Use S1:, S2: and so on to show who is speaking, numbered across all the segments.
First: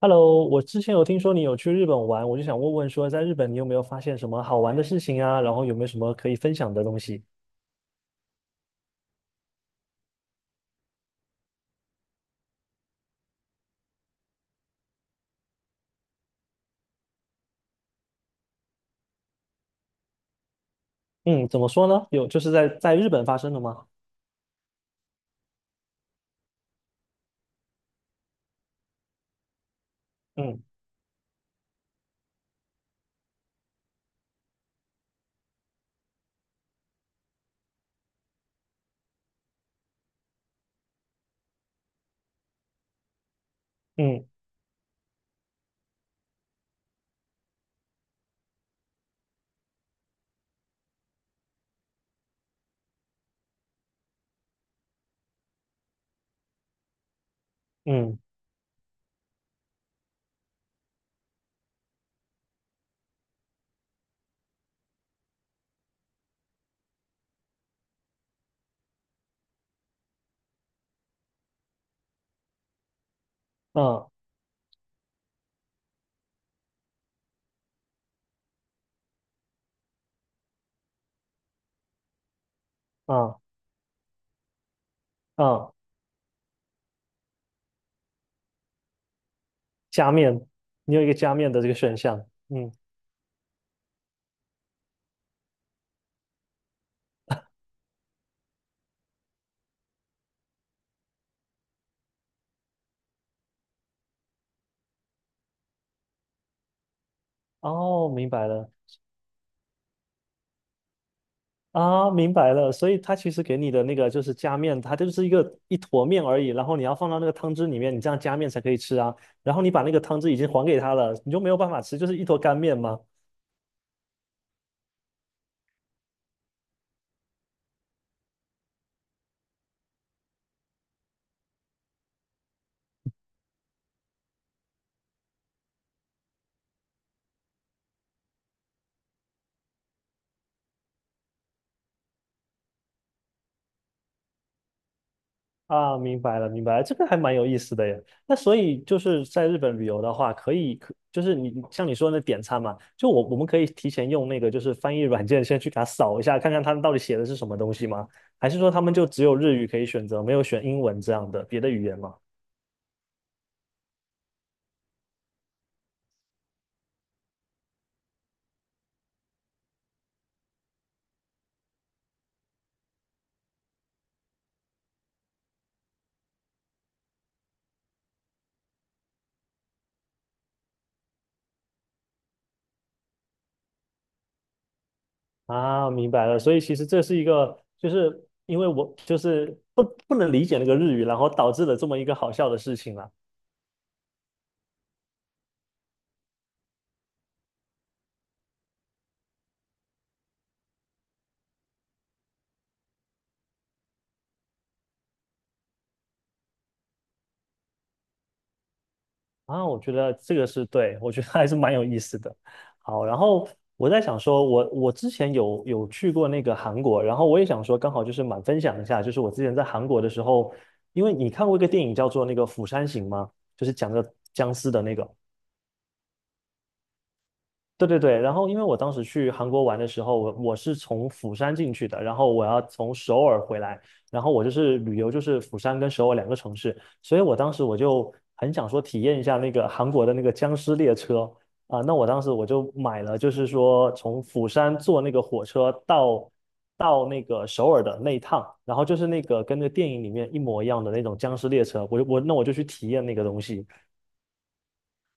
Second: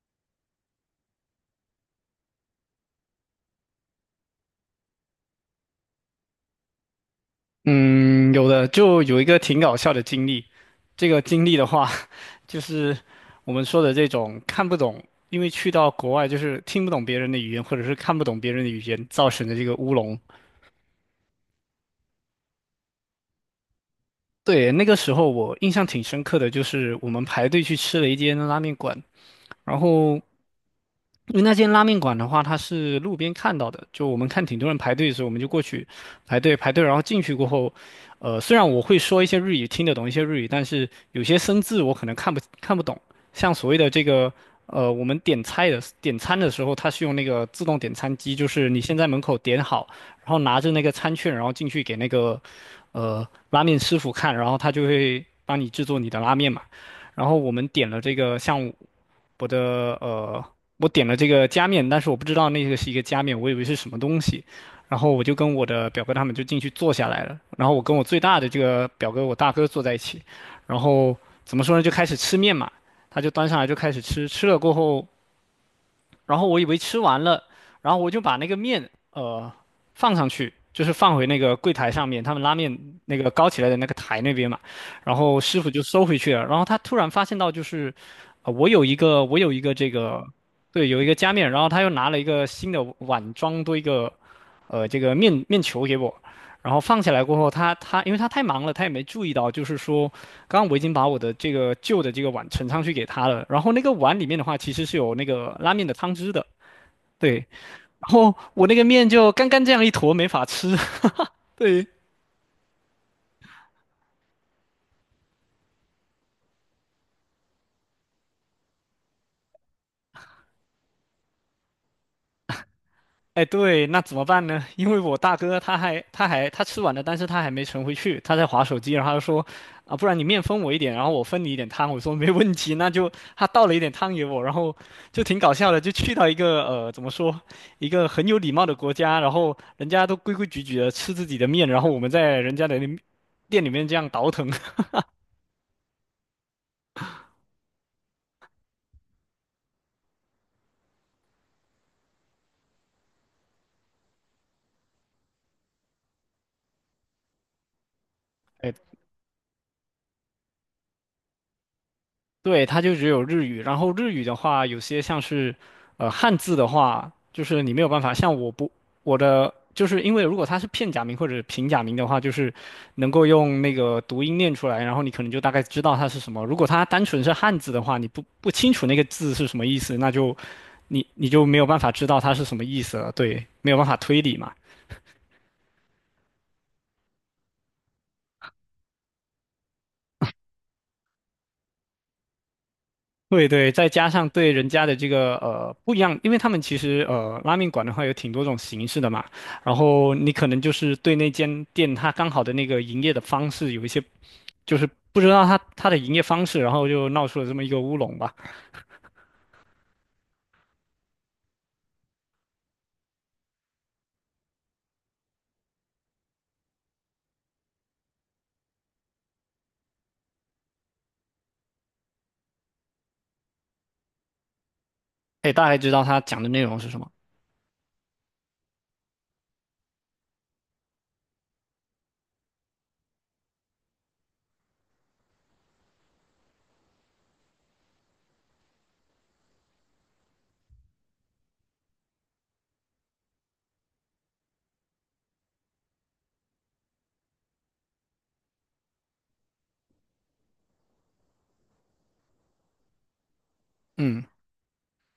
S1: Hello，我之前有听说你有去日本玩，我就想问问说，在日本你有没有发现什么好玩的事情啊？然后有没有什么可以分享的东西？
S2: 嗯，有的，就有一个挺搞笑的经历。这个经历的话，就是我们说的这种看不懂，因为去到国外就是听不懂别人的语言，或者是看不懂别人的语言造成的这个乌龙。
S1: 嗯，怎么说呢？有，就是在日本发生的吗？
S2: 对，那个时候我印象挺深刻的，就是我们排队去吃了一间拉面馆，然后
S1: 嗯
S2: 因为那间拉面馆的话，它是路边看到的，就我们看挺多人排队的时候，我们就过去排队，然后进去过后，虽然我会说一些日语，听得懂一些日语，但是有些生字我可能看不懂。像所谓的这
S1: 嗯
S2: 个，我们点餐的时候，它是用那个自动点餐机，就是你先在门口点好，然后拿着那个餐券，然后进去给那个拉面师傅看，然后他就会帮你制作你的拉面嘛。然后我们点了这
S1: 嗯
S2: 个像我的呃，我点了这个加面，但是我不知道那个是一个加面，我以为是什么东西。然后我就跟我的表哥他们就进去坐下来了。然后我跟我最大的这个表哥，我大哥坐在一起。然后怎么说呢，就开始吃面嘛。他就端上来就开始
S1: 嗯
S2: 吃，吃了过后，然后我以为吃完了，然后我就把那个面放上去，就是放回那个柜台上面，他们拉面那个
S1: 嗯
S2: 高起来的那个台那边嘛。然后师傅
S1: 嗯，
S2: 就收回去了，然后他突然发现到就是，我有一个这
S1: 加
S2: 个，
S1: 面，
S2: 对，
S1: 你
S2: 有
S1: 有
S2: 一
S1: 一
S2: 个
S1: 个
S2: 加
S1: 加
S2: 面，
S1: 面
S2: 然
S1: 的
S2: 后
S1: 这个
S2: 他又
S1: 选
S2: 拿了
S1: 项。
S2: 一个新
S1: 嗯，
S2: 的碗装多一个，这个面球给我，然后放下来过后，他因为他太忙了，他也没注意到，就是说。刚刚我已经把我的这个旧的这个碗盛上去给他了，然后那个碗里面的话其实是有那个拉面的汤汁的，对，
S1: 哦，
S2: 然
S1: 明
S2: 后
S1: 白
S2: 我
S1: 了
S2: 那个面就干干这样一坨没法吃，对，
S1: 啊，明白了。所以它其实给你的那个就是加面，它就是一个一坨面而已，然后你要放到那个汤汁里面，你这样加面才可以吃啊。然后你把那个汤汁已经还给他了，你就没有办法吃，就是一坨干面吗？
S2: 哎，对，那怎么办呢？因为我大哥他还他吃完了，但是他还没盛回去，他在划手机，然后他说，啊，不然你面分我一点，然后我分你一点汤。我说没问题，那就他倒了一点汤给我，然后就挺搞笑的，就去到一个怎么说，一个很有礼貌的国家，然后人家都规规矩矩的吃自己的面，然后我们在人家的那店里面这样倒腾。
S1: 啊，明白了，明白了，这个还蛮有意思的耶。那所以就是在日本旅游的话，可以，可就是你像你说的那点餐嘛，就我们可以提前用那个就是翻译软件先去给他扫一下，看看他们到底写的是什么东西吗？还是说他 们就只有日语可以选择，没有选英文这样的别的语言吗？
S2: 对，它就只有日语。然后日语的话，有些像是，汉字的话，就是你没有办法。像我不，我的就是因为如果它是片假名或者平假名的话，就是能够用那个读音念出来，然后你可能就大概知道它是什么。如果它单纯是汉字的话，你不清楚那个字是什么意思，那就你就没有办法知道它是什么意思了。对，没有办法推理嘛。
S1: 啊，明白了。所以其实这是一个，就是因为我就是不能理解那个日语，然后导致了这么一个好笑的事情啦。
S2: 对对，再加上对人家的这个不一样，因为他们其实拉面馆的话有挺多种形式的嘛，然后你可能就是对那间店它刚好的那个营业的方式有一些就是不知道它的营业方式，然后就闹出了这么一个乌龙吧。
S1: 啊，我觉得这个是对，我觉得还是蛮有意思的。好，然后我在想说，我之前有去过那个韩国，然后我也想说，刚好就是蛮分享一下，就是我之前在韩国的时候，因为你看过一个电影叫做那个《釜山行》吗？就是讲的僵尸的那个。
S2: 可以大概知道他讲的内容是什么。
S1: 对对对，然后因为我当时去韩国玩的时候，我是从釜山进去的，然后我要从首尔回来，然后我就是旅游，就是釜山跟首尔两个城市，所以我当时我就很想说体验一下那个韩国的那个僵尸列车啊，那我当时我就买了，就是说从釜山坐那个火车到那个首尔的那一趟，然后就是那个跟那个电影里面一模一样的那种僵尸列车，我就去体验那个东西。
S2: 嗯，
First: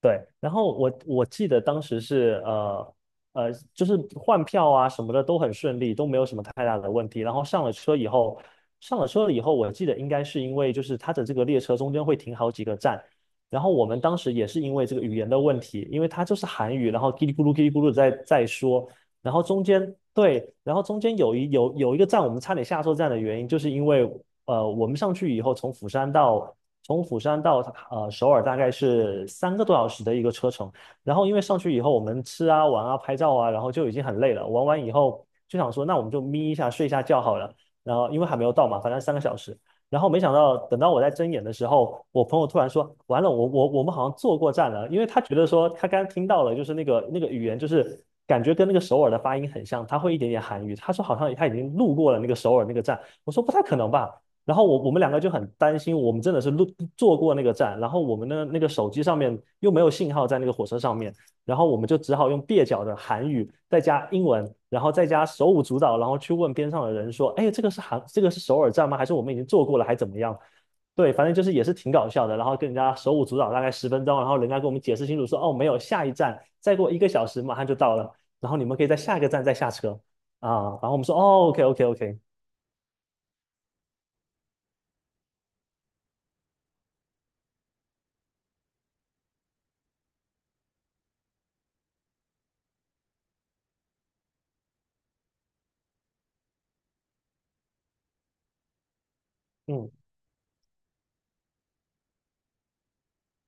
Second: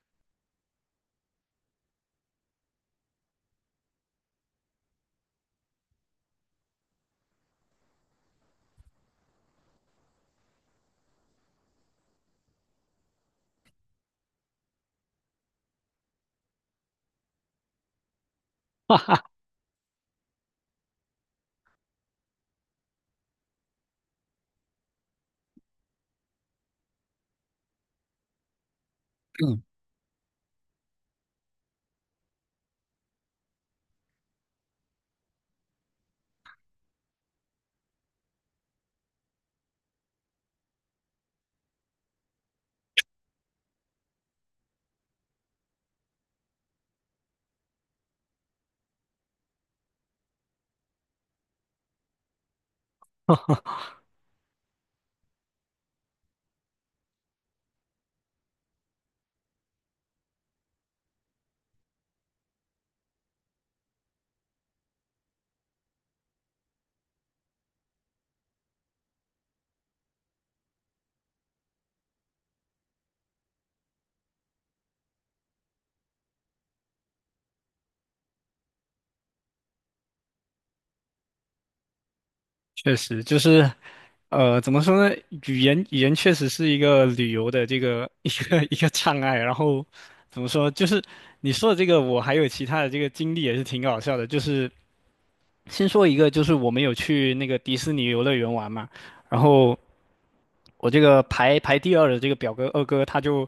S1: 对，然后我记得当时是就是换票啊什么的都很顺利，都没有什么太大的问题。然后上了车以后，上了车了以后，我记得应该是因为就是它的这个列车中间会停好几个站，然后我们当时也是因为这个语言的问题，因为它就是韩语，然后叽里咕噜叽里咕噜在说，然后中间对，然后中间有一个站，我们差点下错站的原因，就是因为我们上去以后，从釜山到首尔大概是三
S2: 嗯，
S1: 个多小时的一个车程，然后因为上去以后，我们吃啊、玩啊、拍照啊，然后就已经很累了，玩完以后就想说，那我们就眯一下、睡一下觉好了，然后因为还没有到嘛，反正3个小时，然后没想到，等到我在睁眼的时候，我朋友突然说：“完了，我们好像坐过站了。”因为他觉得说他刚刚听到了，就是那个语言，就是感觉跟那个首尔的发音很像，他会一点点韩语。他说好像他已经路过了那个首尔那个站。我说不太可能吧。然后我们两个就很担心，我们真的是坐过那个站，然后我们的那个手机上面又没有信号在那个火车上面。然后我们就只好用蹩脚的韩语，再加英文，然后再加手舞足蹈，然后去问边上的人说：“哎，这个是韩，这个是首尔站吗？还是我们已经做过了，还怎么样？”对，反正就是也是挺搞笑的。然后跟人家手舞足蹈大概10分钟，然后人家跟我们解释清楚说：“哦，没有，下一站再过1个小时马上就到了，然后你们可以在下一个站再下车啊。”然后我们说：“哦，OK，OK，OK，
S2: 确实就是怎么说呢，语言确实是一个旅游的这个 一个障碍，然后怎么说就是。你说的这个，我还有其他的这个经历也是挺搞笑的，就是先说一个，就是我们有去那个迪士尼游乐园玩嘛，然后
S1: 嗯
S2: 我这个排第二的这个表哥二哥，他就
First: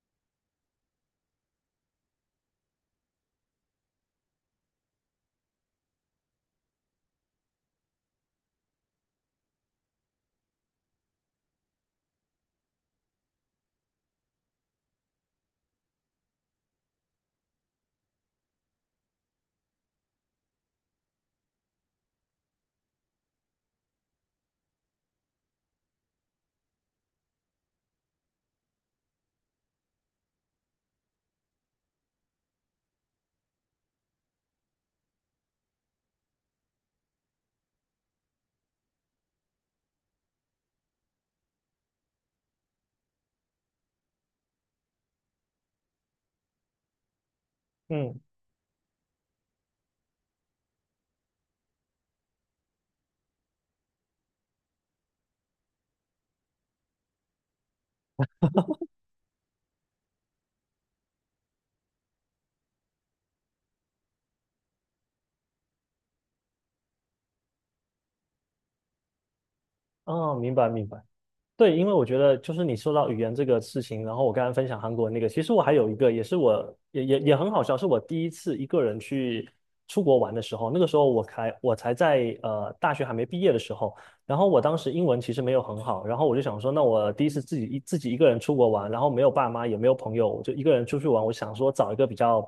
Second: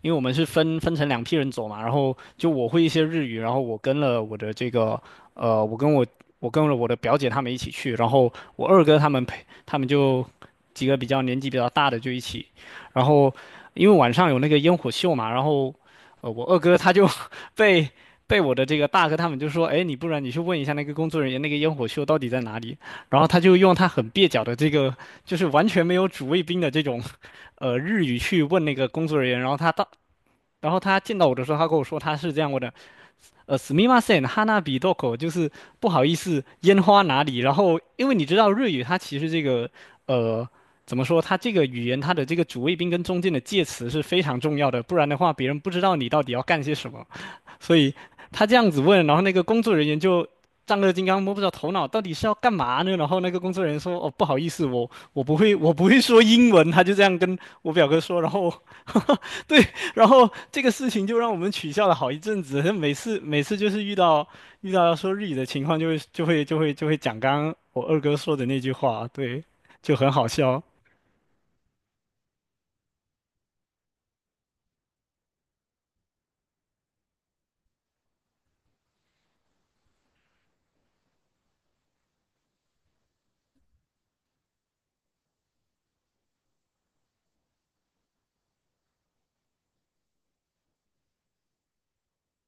S2: 因为我们是分成两批人走嘛，然后就我会一些日语，然后我跟了我的这个呃，我跟我我跟了我的表姐他们一起去，然后我二哥他们陪他们就几个比较年纪比较大的就一起，然后因为晚上有那个烟火秀嘛，然后我二哥他就 被。被我的这个大哥他们就说："哎，你不然你去问一下那个工作人员，那个烟火秀到底在哪里？"然后他就用他很蹩脚的这个就是完全没有主谓宾的这种日语去问那个工作人员，然后他到，然后他见到我的时候，他跟我说他是这样问的，すみません、花火どこ？就是不好意思，烟花哪里？然后因为你知道日语，它其实这个呃怎么说，它这个语言它的这个主谓宾跟中间的介词是非常重要的，不然的话别人不知道你到底要干些什么。所以
S1: 嗯，
S2: 他这样子问，然后那个工作人员就丈二金刚摸不着头脑，到底是要干嘛呢？然后那个工作人员说："哦，不好意思，我不会，我不会说英文。"他就这样跟我表哥说，然后 对，然后这个事情就让我们取笑了好一阵子。每次就是遇到要说日语的情况就，会就会就会就会讲刚刚我二哥说的那句话，对，就很好
S1: 哦，明
S2: 笑。
S1: 白明白。”对，因为我觉得就是你说到语言这个事情，然后我刚刚分享韩国那个，其实我还有一个也是我也很好笑，是我第一次一个人去出国玩的时候，那个时候我在大学还没毕业的时候，然后我当时英文其实没有很好，然后我就想说，那我第一次自己一个人出国玩，然后没有爸妈也没有朋友，我就一个人出去玩，我想说找一个比较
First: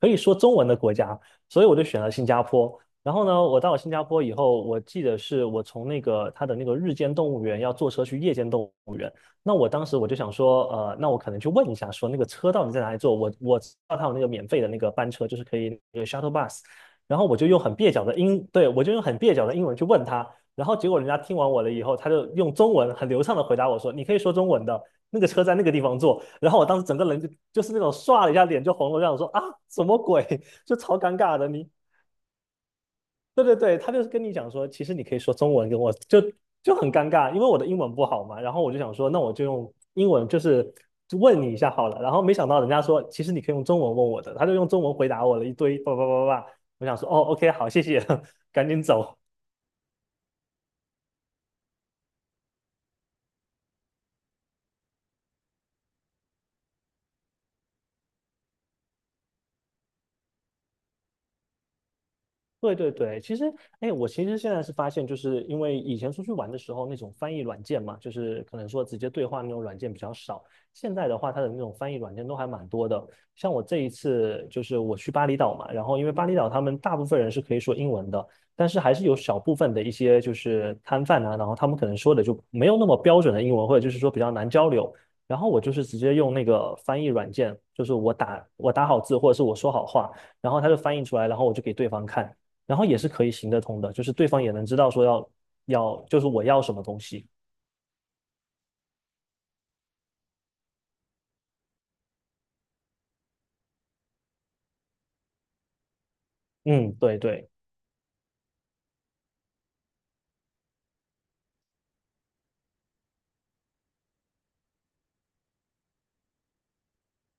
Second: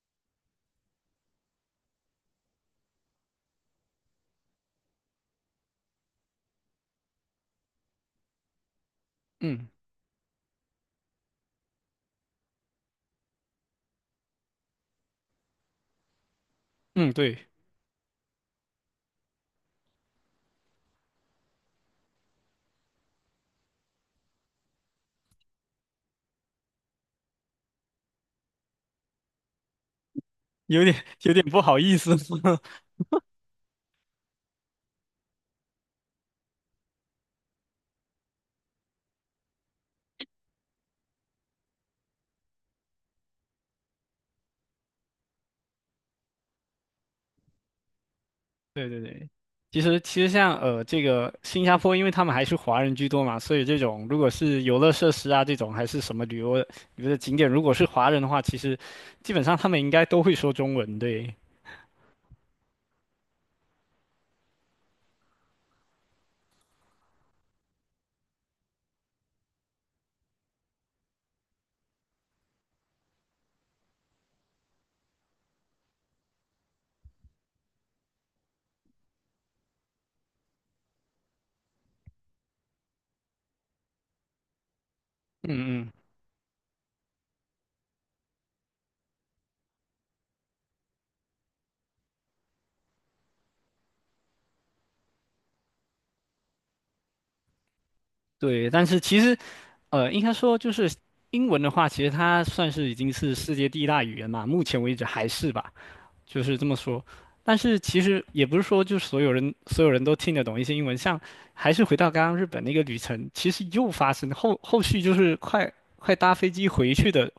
S1: 可以说中文的国家，所以我就选了新加坡。然后呢，我到了新加坡以后，我记得是我从那个他的那个日间动物园要坐车去夜间动物园。那
S2: 嗯
S1: 我当时我就想说，那我可能去问一下，说那个车到底在哪里坐？我知道他有那个免费的那个班车，就是可以那个 shuttle bus。
S2: 嗯，
S1: 然后我
S2: 对，
S1: 就用很蹩脚的英，对，我就用很蹩脚的英文去问他，然后结果人家听完我了以后，他就用中文很流畅的回答我说：“你可以说中文的，那个车在那个地方坐。”然后我当时整个人就就是那种唰了一下脸就红了，这样说啊，什么鬼？就
S2: 有
S1: 超
S2: 点
S1: 尴
S2: 有
S1: 尬
S2: 点
S1: 的。
S2: 不
S1: 你
S2: 好意思。
S1: 对对对，他就是跟你讲说，其实你可以说中文跟我，就就很尴尬，因为我的英文不好嘛。然后我就想说，那我就用英文就是问你一下好了。然后没想到人家说，其实你可以用中文问我的，他就用中文回答我了一堆叭叭叭叭叭。我想说，哦，OK，好，谢谢，赶紧
S2: 对对
S1: 走。
S2: 对，其实像这个新加坡，因为他们还是华人居多嘛，所以这种如果是游乐设施啊这种还是什么旅游的景点，如果是华人的话，其实基本上他们应该都会说中文，对，
S1: 对对对，其实，哎，我其实现在是发现，就是因为以前出去玩的时候，那种翻译软件嘛，就是可能说直接对话那种软件比较少。现在的话，它的那种翻译软件都还蛮多的。像我这一次就是我去巴厘岛嘛，然后因为巴厘岛他们大部分人是可以说英文的，但是还是有小部分的一些就是摊贩啊，然后他们可能说的就没有那么标准的英文，或者就是说比较难交流。然后我就是
S2: 嗯嗯，
S1: 直接用那个翻译软件，就是我打好字或者是我说好话，然后它就翻译出来，然后我就给对方看。然后也是可以行得通的，就是对方也能知道说要，就是我要什么东西。
S2: 对。但是其实应该说就是英文的话，其实它算是已经是世界第一大语言嘛，目前为止还是吧。就是这么
S1: 嗯，
S2: 说。
S1: 对对，
S2: 但是其实也不是说就所有人都听得懂一些英文，像还是回到刚刚日本那个旅程，其实又发生后续就是快搭飞机回去的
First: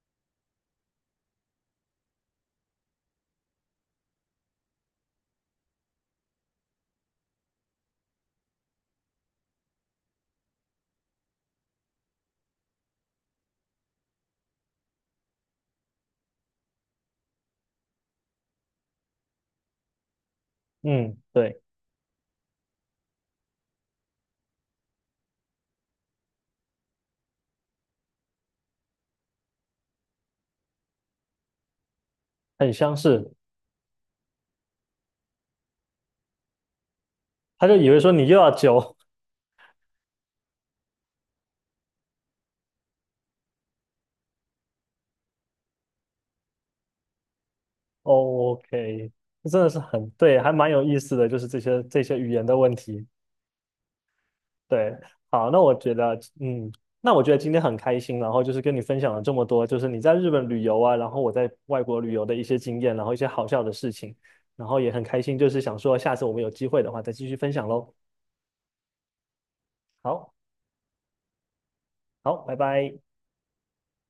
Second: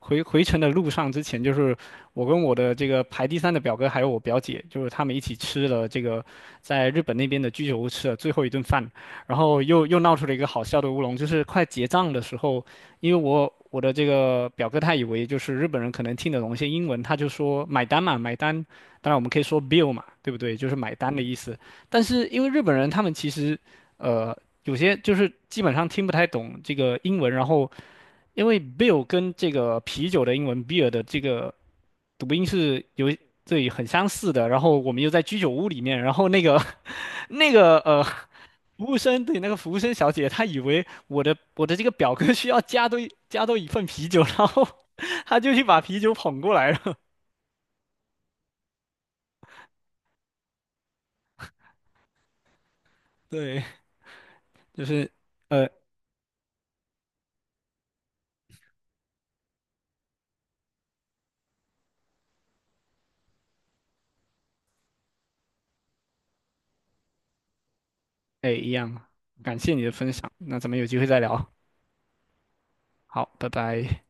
S2: 回程的路上之前，就是我跟我的这个排第三的表哥还有我表姐，就是他们一起吃了这个在日本那边的居酒屋吃了最后一顿饭，然后又闹出了一个好笑的乌龙，就是快结账的时候，因为我的这个表哥他以为就是日本人可能听得懂一些英文，他就说买单嘛，买单。当然我们可以说 bill 嘛，对不对？就是买单
S1: 嗯
S2: 的意思。
S1: 对，
S2: 但是因为日本人他们其实，呃，有些就是基本上听不太懂这个英文，然后因为 beer 跟这个啤酒的英文 beer 的这个读音
S1: 很
S2: 是
S1: 相
S2: 有
S1: 似。
S2: 对很相似的，然后我们又在居酒屋里面，然后那个 那
S1: 他就
S2: 个
S1: 以为说你又要
S2: 服
S1: 酒
S2: 务生对那个服务生小姐，她以为我的这个表哥需要加多一份啤酒，然后 她就去把啤酒捧过来了。
S1: 哦，OK，这真的是很对，还蛮有意思的，就是这些语言的问题。
S2: 对，就
S1: 对，
S2: 是
S1: 好，那
S2: 呃
S1: 我觉得，嗯，那我觉得今天很开心，然后就是跟你分享了这么多，就是你在日本旅游啊，然后我在外国旅游的一些经验，然后一些好笑的事情，然后也很开心，就是想说下次我们有机会的话再继续分享喽。
S2: 哎一样，感谢你的分享，
S1: 好，
S2: 那咱们有机会再聊，
S1: 好，拜拜。
S2: 好，拜拜。